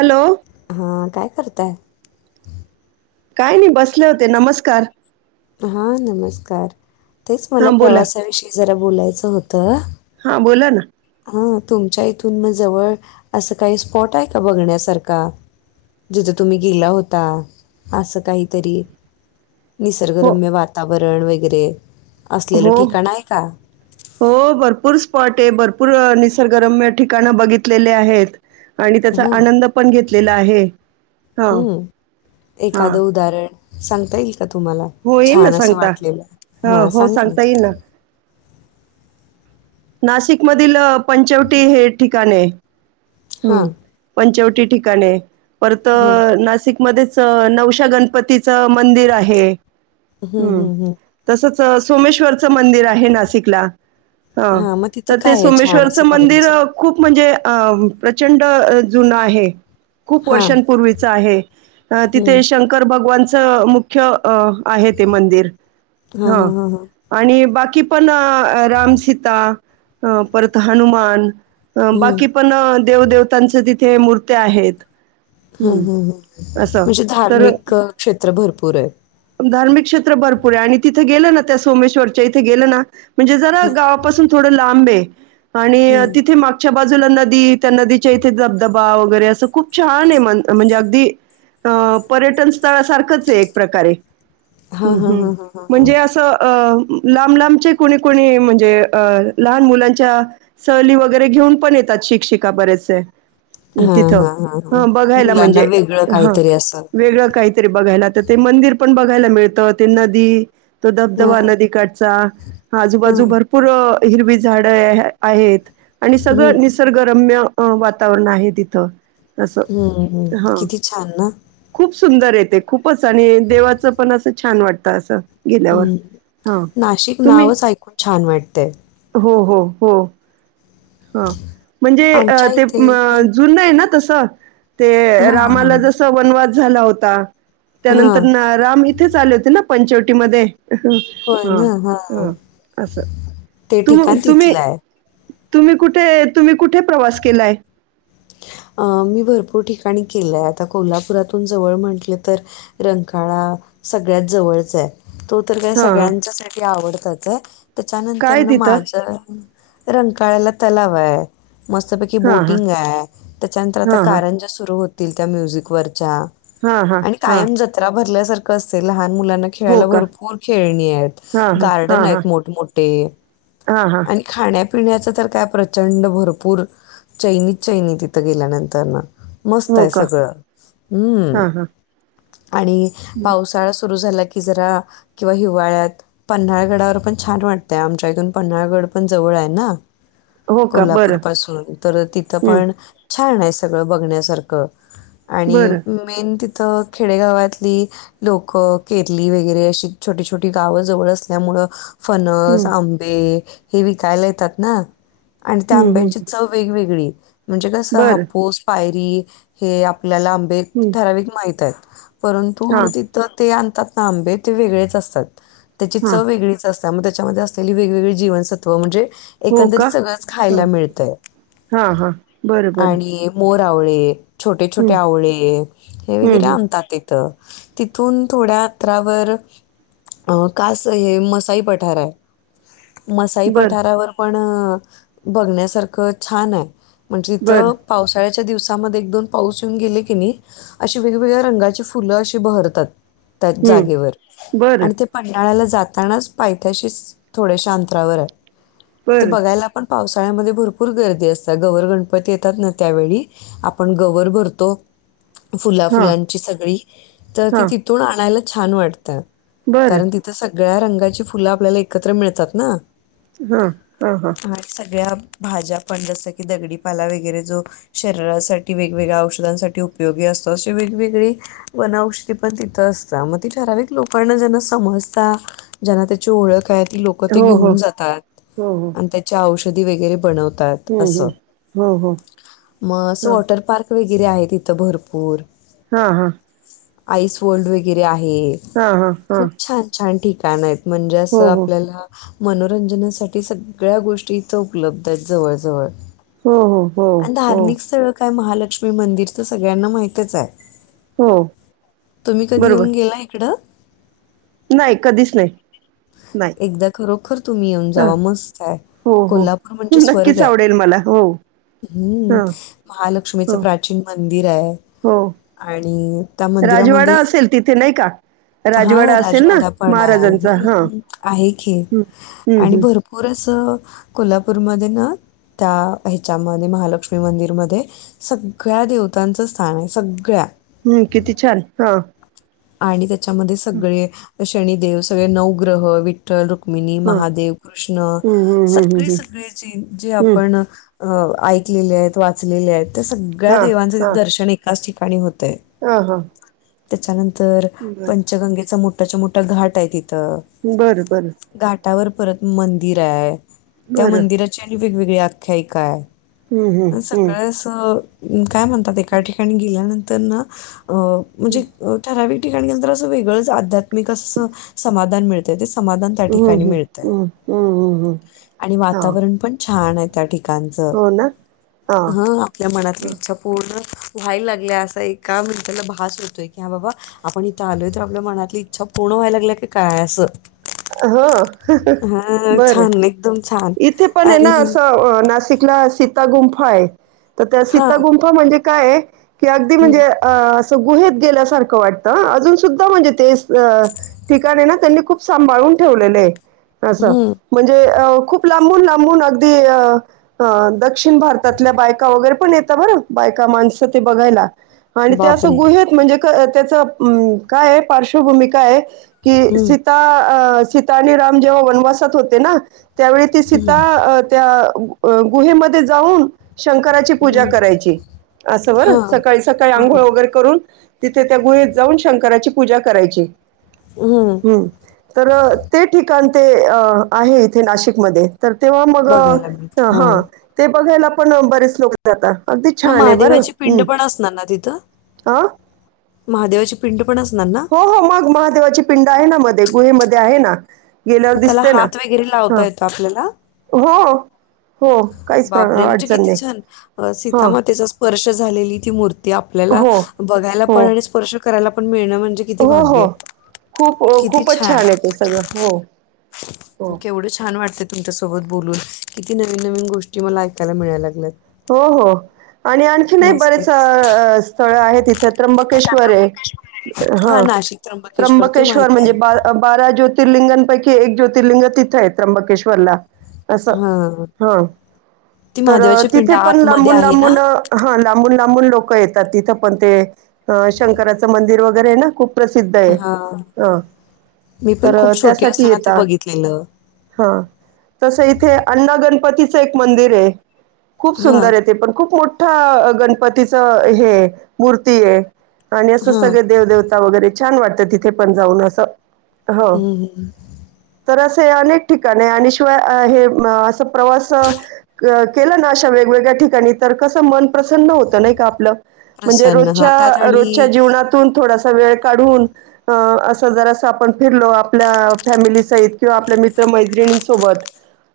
Hello.. हां काय करताय? काय नाही बसले होते नमस्कार हा नमस्कार तेच मला हां बोला प्रवासाविषयी जरा बोलायचं होतं. हा बोला ना, हा तुमच्या इथून मग जवळ असं काही स्पॉट आहे का बघण्यासारखा. जिथं तुम्ही गेला होता असं काहीतरी हो निसर्गरम्य वातावरण वगैरे असलेलं हो ठिकाण आहे का? हो भरपूर स्पॉट आहे. भरपूर निसर्गरम्य ठिकाण बघितलेले आहेत. आणि त्याचा हां, आनंद पण घेतलेला आहे. हां हम्म हां एखादं उदाहरण सांगता येईल का तुम्हाला? हो येईल ना छान असं सांगता वाटलेलं हां हा हो सांगा ना सांगता येईल नाशिक मधील पंचवटी हे ठिकाण आहे हम् हां, पंचवटी ठिकाण आहे परत हां अ, नाशिकमध्येच नवशा गणपतीच मंदिर आहे. हं, हं, हं. तसच सोमेश्वरचं मंदिर आहे नाशिकला. हा हां, मग तिथं तर ते काय आहे छान असं सोमेश्वरचं मंदिर, बघण्यासारखं? खूप म्हणजे अ प्रचंड जुनं आहे. खूप हां. वर्षांपूर्वीच आहे हं. तिथे शंक कर भगवानच मुख्य आहे ते मंदिर हां, ह हां, हां, हां. आणि बाकी पण रामसीता, परत हनुमान अ हं. बाकी पण देवदेवतांचे तिथे मूर्त्या आहेत. हा हं, ह ह असं. म्हणजे तर धार्मिक क्षेत्र भरपूर आहेत. धार्मिक क्षेत्र भरपूर आहे आणि तिथे गेलं ना त्या सोमेश्वरच्या इथे गेलं ना म्हणजे जरा गाव पासून लांब आणि तिथे मागच्या बाजूला नदी त्या नदीच्या इथे दबधबा वगैरे असं खूप छान आहे म्हणजे अगदी. अ पर्यटन स्थळ सारखंच आहे एक प्रकारे. हां, हम् हां, हम् हां, हां, हां, हां. म्हणजे असं अ लांब लांबचे कोणी कोणी म्हणजे अ लहान मुलांच्या सहली वगैरे घेऊन पण येतात शिक्षिका बरेचसे हां, तिथं हां, हां, हां. हा बघायला मुलांना म्हणजे वेगळं हा काहीतरी असं. वेगळं काही तरी बघायला तर ते मंदिर पण बघायला मिळतं ते नदी तो धबधबा हां, नदीकाठचा हां. आजूबाजू भर पूर हिरवी झाडं आहेत आणि हं. सगळं निस सर्ग रम्य वातावरण आहे तिथ अस हं, हं. हा किती छान ना? खूप सुंदरय ते खूपच आणि देवाचं पण असं छान वाटतं असं गेल्यावर हम्म हां नाशिक तुम्ही नावच ऐकून छान वाटतय हो हो हो ह म्हणजे आमच्या ते इथे पण जुनंय ना तसं ते हां, हां. रामाला जस वनवास झाला होता त्या हां. नंतर ना राम इथेच आले होते ना पंचवटी मध्ये होय हा ना? हां. ह असं ते तुम ठिकाण तुम्ही तिथलं आहे. तुम्ही कुठे तुम्ही कुठे प्रवास केलाय? अ मी भरपूर ठिकाणी केलाय आता कोल्हापुरातून जवळ म्हटलं तर रंकाळा सगळ्यात जवळचाय तो तर काय हा हा सगळ्यांच्या साठी आवडतच आहे काय त्याच्यानंतरन तिथं माझ्या रंकाळ्याला तलावाय मस्तपैकी हा हा बोटिंगाय त्याच्यानंतर आता हा हा कारंज्या सुरू होतील त्या म्युझिक वरच्या हा हा आणि हा कायम ज ञा भरल्यासारखं असतय लहान मुलांना हो खेळाला का भरपूर खेळणीयत हा हा हा हा गार्डनयत मोठमोठे हा हा आणि खाण्यापिण्याचं तर काय प्रचंड भरपूर चैनीत चैनी तिथं गेल्यानंतर नं हो मस्तय का सगळं हम्म हा हा आणि पावसाळा सुरू झाला की जरा किंवा हिवाळ्यात पन्हाळगडावर पण छान वाटतय आमच्या इथून पन्हाळगड पण जवळय ना हो का कोल्हापूर बरं पासून तर तिथं हं. पण छानय सगळं बघण्यासारखं आणि बरं मेन तिथं खेडेगावातली लोक केरली वगैरे अशी छोटी छोटी गावं जवळ असल्यामुळं फणस, हं. आंबे हे विकायला येतात ना आणि त्या हं, हं, आंब्यांची हं. चव वेगवेगळी म्हणजे कस बरं हापूस पायरी हे आपल्याला आंबे हं. ठरावीक माहितयत हा परंतु तर ते आणतात ना आंबे ते वेगळेच असतात त्याची हा चव वेगळी च असते मग त्याच्यामध्ये असलेली वेगवेगळी जीवनसत्व म्हणजे हो का एकंदरीत सगळंच खायला ह मिळतय हा हा बरं बरं आणि मोर आवळे छोटे छोटे हम्म आवळे हे वगैरे हम्म हम्म आणतात ते [unintelligible] तिथून थोड्या अंतरावर अ कास हे मसाई पठाराय मसाई बरं पठारावर पण बघण्यासारखं छानय म्हणजे थ बरं पावसाळ्याच्या दिवसामध्ये एक दोन पाऊस येऊन गेले की नाही अशी वेगवेगळ्या रंगाची फुलं अशी बहरतात त्याच हम्म जागेवर बरं आणि त्या पंन्हाळ्याला जातानाच पायथ्याशी थोडे्याश्या अंतरावरय ते बरं बघायला पण पावसाळ्यामध्ये भरपूर गर्दी असत्या गव्हर्न्मेंट पण ते येतात ना त्यावेळी आपण गवर भरतो फुला हा फुलांची सगळी तर ती हा तिथून आणायला छान वाटतं बरं कारण तिथं सगळ्या रंगाची फुलं आपल्याला एकत्र मिळतात ना हा हा हा ह सगळ्या भाज्या पण जसं की दगडीपाला वगैरे जो शरीरासाठी वेगवेगळ्या औषधांसाठी उपयोगी असतो अशे वेगवेगळे वन औषधी पण तिथ अस मग त ठराविक लोकांना ज समजता जना त्याची ओळख त ते हो हो घेऊन जातात हो हो आणि त्याच्या औषधी वगैरे बनवतात. हम्म असं हम् हो हो. मग असं ह वॉटर पार्क वगैरे आहे तिथं भरपूर. हा हा. आईस वल्ड वगैरे आहे हा हा हा खूप छान छान ठिकाण आहेत. म्हणजे हो असं हो आपल्याला. मनोरंजनासाठी सगळ्या गोष्टी इथं उपलब्ध आहेत जवळजवळ. हो हो. आणि हो धार्मिक स्थळ काय महालक्ष्मी मंदिर तर सगळ्यांना माहितच आहे. हो तुम्ही कधी बरोबर येऊन गेला इकडं. नाही कधीच नाही. नाही एकदा खरोखर तुम्ही येऊन हा जावा मस्त आहे. हो हो कोल्हापूर म्हणजे स्वर्ग नक्कीच आहे आवडेल मला हो हम्म ह महालक्ष्मीच प्रा हो प्रचिन मंदिर आहे. हो. आणि. त्या राजवाडा मंदिरामध्ये असेल तिथे नाही का? हा राजवाडा असेल ना राजवाडा पण आहे. महाराजांचा हां. हं, आहे हे हं, हं, आणि हं, भरपूर असं कोल्हापूरमध्ये ना. त्या ह्याच्यामध्ये महालक्ष्मी मंदिरमध्ये सगळ्या देवतांचं स्थान आहे सगळ्या. हम्म किती छान हा. आणि त्याच्यामध्ये सगळे शनिदेव सगळे नवग्रह विठ ् रुक्मिणी हां. महादेव कृष्ण हं, हं, हं, हं, सगळे हं. सगळे जे जे हं. आपण. अ ऐकलेले आहेत वाचलेले आहेत त्या सगळ्या हां, देवांचं दर्शन एकाच ठिकाणी होतय. ह हा. त्याच्यानंतर पंचगंगेचा मोठ्याच्या मोठा घाट आहे तिथं. बरं बरं. घाटावर परत मंदिर आहे त्या बरं. मंदिराची आणि वेगवेगळी आख्यायिका आहे. हं, हं, हं. सकाळ अस काय म्हणतात एका ठिकाणी गेल्यानंतर ना. अ म्हणजे हं, ठराविक ठिकाणी नंतर असं वेगळंच आध्यात्मिक अस समाधान मिळत. ते समाधान त्या हं, ठिकाणी हं, मिळत आहे हं, हं, हं, हं. आणि हां. वातावरण पण छान आहे. त्या ठिकाणच हो ना? हां, ह या मनातली हां. इच्छा पूर्ण व्हायला लागल्या असा एका मन्र्याला भास होतोय की हा बाबा. आपण इथं आलोय तर आपल्या मनातली इच्छा पूर्ण व्हायला लागल की काय असं. हो हां, बर छान. एकदम छान. इथे पण आहे आणि ना अस नाशिक. तिकला सीता गुंफा आहे तर त्या हां. सीता गुंफा म्हणजे काय की अगदी म्हणजे. हं, अ असं गुहेत गेल्यासारखं वाटतं अजून सुद्धा म्हणजे ते ठिकाणी ना त्यांनी. खूप सांभाळून ठेवलेलं आहे असं. हं. म्हणजे अ खूप लांबून लांबून अगदी अ अं दक्षिण भारतातल्या बायका वगैरे पण येत बरं बायका माणसं ते बघायला. आणि ते असं बापरे! गुहेत म्हणजे त्याच कायय पार्श्वभूमी का आहे की. हं, सीता आणि राम जेव्हा वनवासात होते ना त्यावेळी ती हं, सीता. त्या गुहेमध्ये जाऊन. शंकराची पूजा हं. करायची अस बर हां, सकाळी सकाळी हां. आंघोळ वगैर. करून तिथे त्या गुळीत जाऊन शंकराची पूजा करायची. [inaudible] ह् तर ते ठिकाण ते आहे इथे नाशिकमध्ये तर तेव्हा मग बघायला मिळते. हा हां. ते बघायला पण बरेच लोक. अगदी मग छान आहे महादेवाची बरंम् पिंड पण असणार ना तिथं? हा. महादेवाची पिंड पण असणार ना. हो हो मग महादेवाची पिंड आहे ना मध्ये गुहेमध्ये आहे ना. गेल्यावर म त्याला दिसते ना. हात वगैरे हां. लावता येतो आपल्याला हो हो काहीच प्र बापरे म्हणजे अडचण किती नाही. छान हां. सीतामातेचा स्पर्श झालेली ती मूर्ती. ते आपल्याला हो, बघायला हो, पण आणि स्पर्श करायला पण मिळण म्हणजे किती हो हो भाग्य. खूप खूपच छान आहे ते सगळं हो. हो. केवढं छान वाटत. तुमच्यासोबत बोलून किती नवीन नवीन गोष्टी मला ऐकायला मिळायला लागल्यात हो हो आणि आणखी नाही मस्त बरेच स्थळ आहेत तिथे त्र्यंबकेश्वर आहे हा नाशिक ते त्र्यंबकेश्वर माहित म्हणजे आहे ब बारा ज्योतिर्लिंगांपैकी एक ज्योतिर्लिंग तिथं आहेत त्र्यंबकश्वरला. असं हा ती तर महादेवाच्या पिंड तिथे पण आतमध्ये लांबून आहे ना लांबून. हा लांबून लांबून लोक येतात तिथं पण ते शंकराचं मंदिर वगैरे आहे ना खूप प्रसिद्ध आहे हा अ मी पण तर खूप छोटी त्यासाठी असताना ते येेतात. बघितलेलं हा तसं इथे अण्णा गणपतीचं एक मंदिर आहे. खूप हा सुंदर आहे ते पण खूप मोठा गणपतीच हे मूर्ती आहे. आणि असं हा सगळे देवदेवता वगैरे छान वाटतं तिथे पण जाऊन असं. हो हम्म. तर असे अनेक ठिकाण आहे आणि शिवाय हे असं प्रवास. अ केलं ना अशा वेगवेगळ्या ठिकाणी तर कसं मन प्रसन्न होतं नाही का आपलं. म्हणजे प्रसन्न हा रोजच्या त्यात रोजच्या आणि जीवनातून थोडासा वेळ काढून. अ असं जरास आपण फिरलो आपल्या फॅमिली सहित किंवा आपल्या मित्र मैत्रिणींसोबत.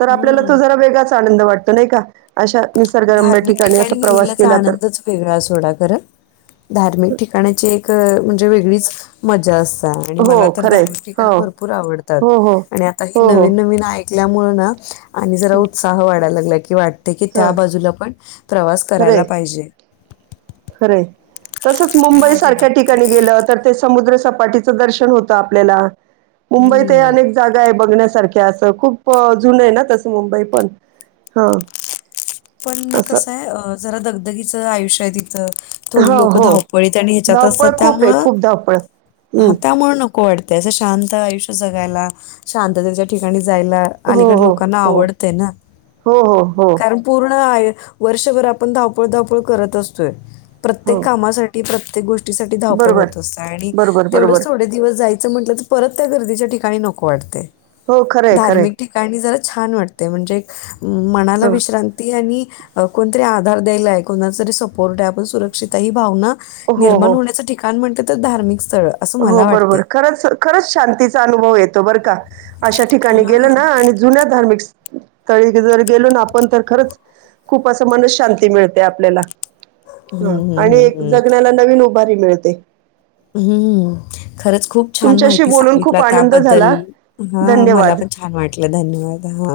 तर आपल्याला तो हम्म जरा वेगळाच आनंद वाटतो नाही का अशा निसर्गरम्य धार्मिक ठिकाणी असा प्रवास गेलेल्याचा केला तर आनंदच वेगळा सोडा करत धार्मिक ठिकाणाची एक म्हणजे वेगळीच. मजा असत आणि मला हो, तर खरं आहे. धार्मिक ठिकाण हो. भरपूर आवडतात हो, हो. आणि आता ही हो, हो. नवीन नवीन यामुळे न आणि जरा हं. उत्साह वाढायला लागला की वाटत की त्या हां, बाजूला पण प्रवास करायला पाहिजे खरे तसंच मुंबई हा सारख्या जेणेकरून ठिकाणी गेलं तर समुद्र सपाटीच दर्शन होत आपल्याला मुंबईत अ हम्म. जागा आहे बघण्यासारख्या असं खूप जुन आहे ना तसं मुंबई पण हा. पण असं कसं आहे जरा दगधगीचं आयुष्य तिथं. थोडी हो लोक हो धावपळीत आणि ह्याच्यात धावपळ असतात खूप आहे त्यामुळं खूप धावपळ हा हम्म त्यामुळ नको. खूप आवाडते असं शांत आयुष्य जगायला शांततेच्या ठिकाणी जायला. हो अलीकड हो लोकांना हो आवडतेय ना हो हो हो कारण. पूर्ण वर्षभर आपण धावपळ धावपळ करत असतोय हो प्रत्येक कामासाठी. प्रत्येक गोष्टीसाठी धावपळ बरोबर होत असत आणि बरोबर तेवढ बरोबर थोडे दिवसय. म्हट परत त्या गर्दीच्या ठिकाणी नको वाटते हो खरं आहे खरं आहे धार्मिक ठिका. जरा छान वाटते म्हणजे मनाला हां विश्रांती. ती आणि कोणतरी आधार द्यायला आहे कोणा तरी सपोर्ट आहे आपण सुरक्षित आहे ही भावना. हो निर्माण हो होण्याचं ठिकाण म्हणत तर धार्मिक स्थळ. असं हो मला बरोबर वाटतंय. खरंच खरंच शांतीचा अनुभव येतो बरं का अशा ठिकाणी गेल हां. ना आणि जुन्या धार्मिक स्थळी जर गेलो ना आपण तर खरंच. खूप मन शांती मिळते आपल्याला हं, ह आणि हं, हं, हं. जगण्याला नवीन बरी मिळते. हम्म खरंच खूप छान तुमच्याशी माहिती बोलून खूप सांगितला आनंद त्याबद्दल झाला. हा मला धन्यवाद. पण छान वाटलं धन्यवाद हा.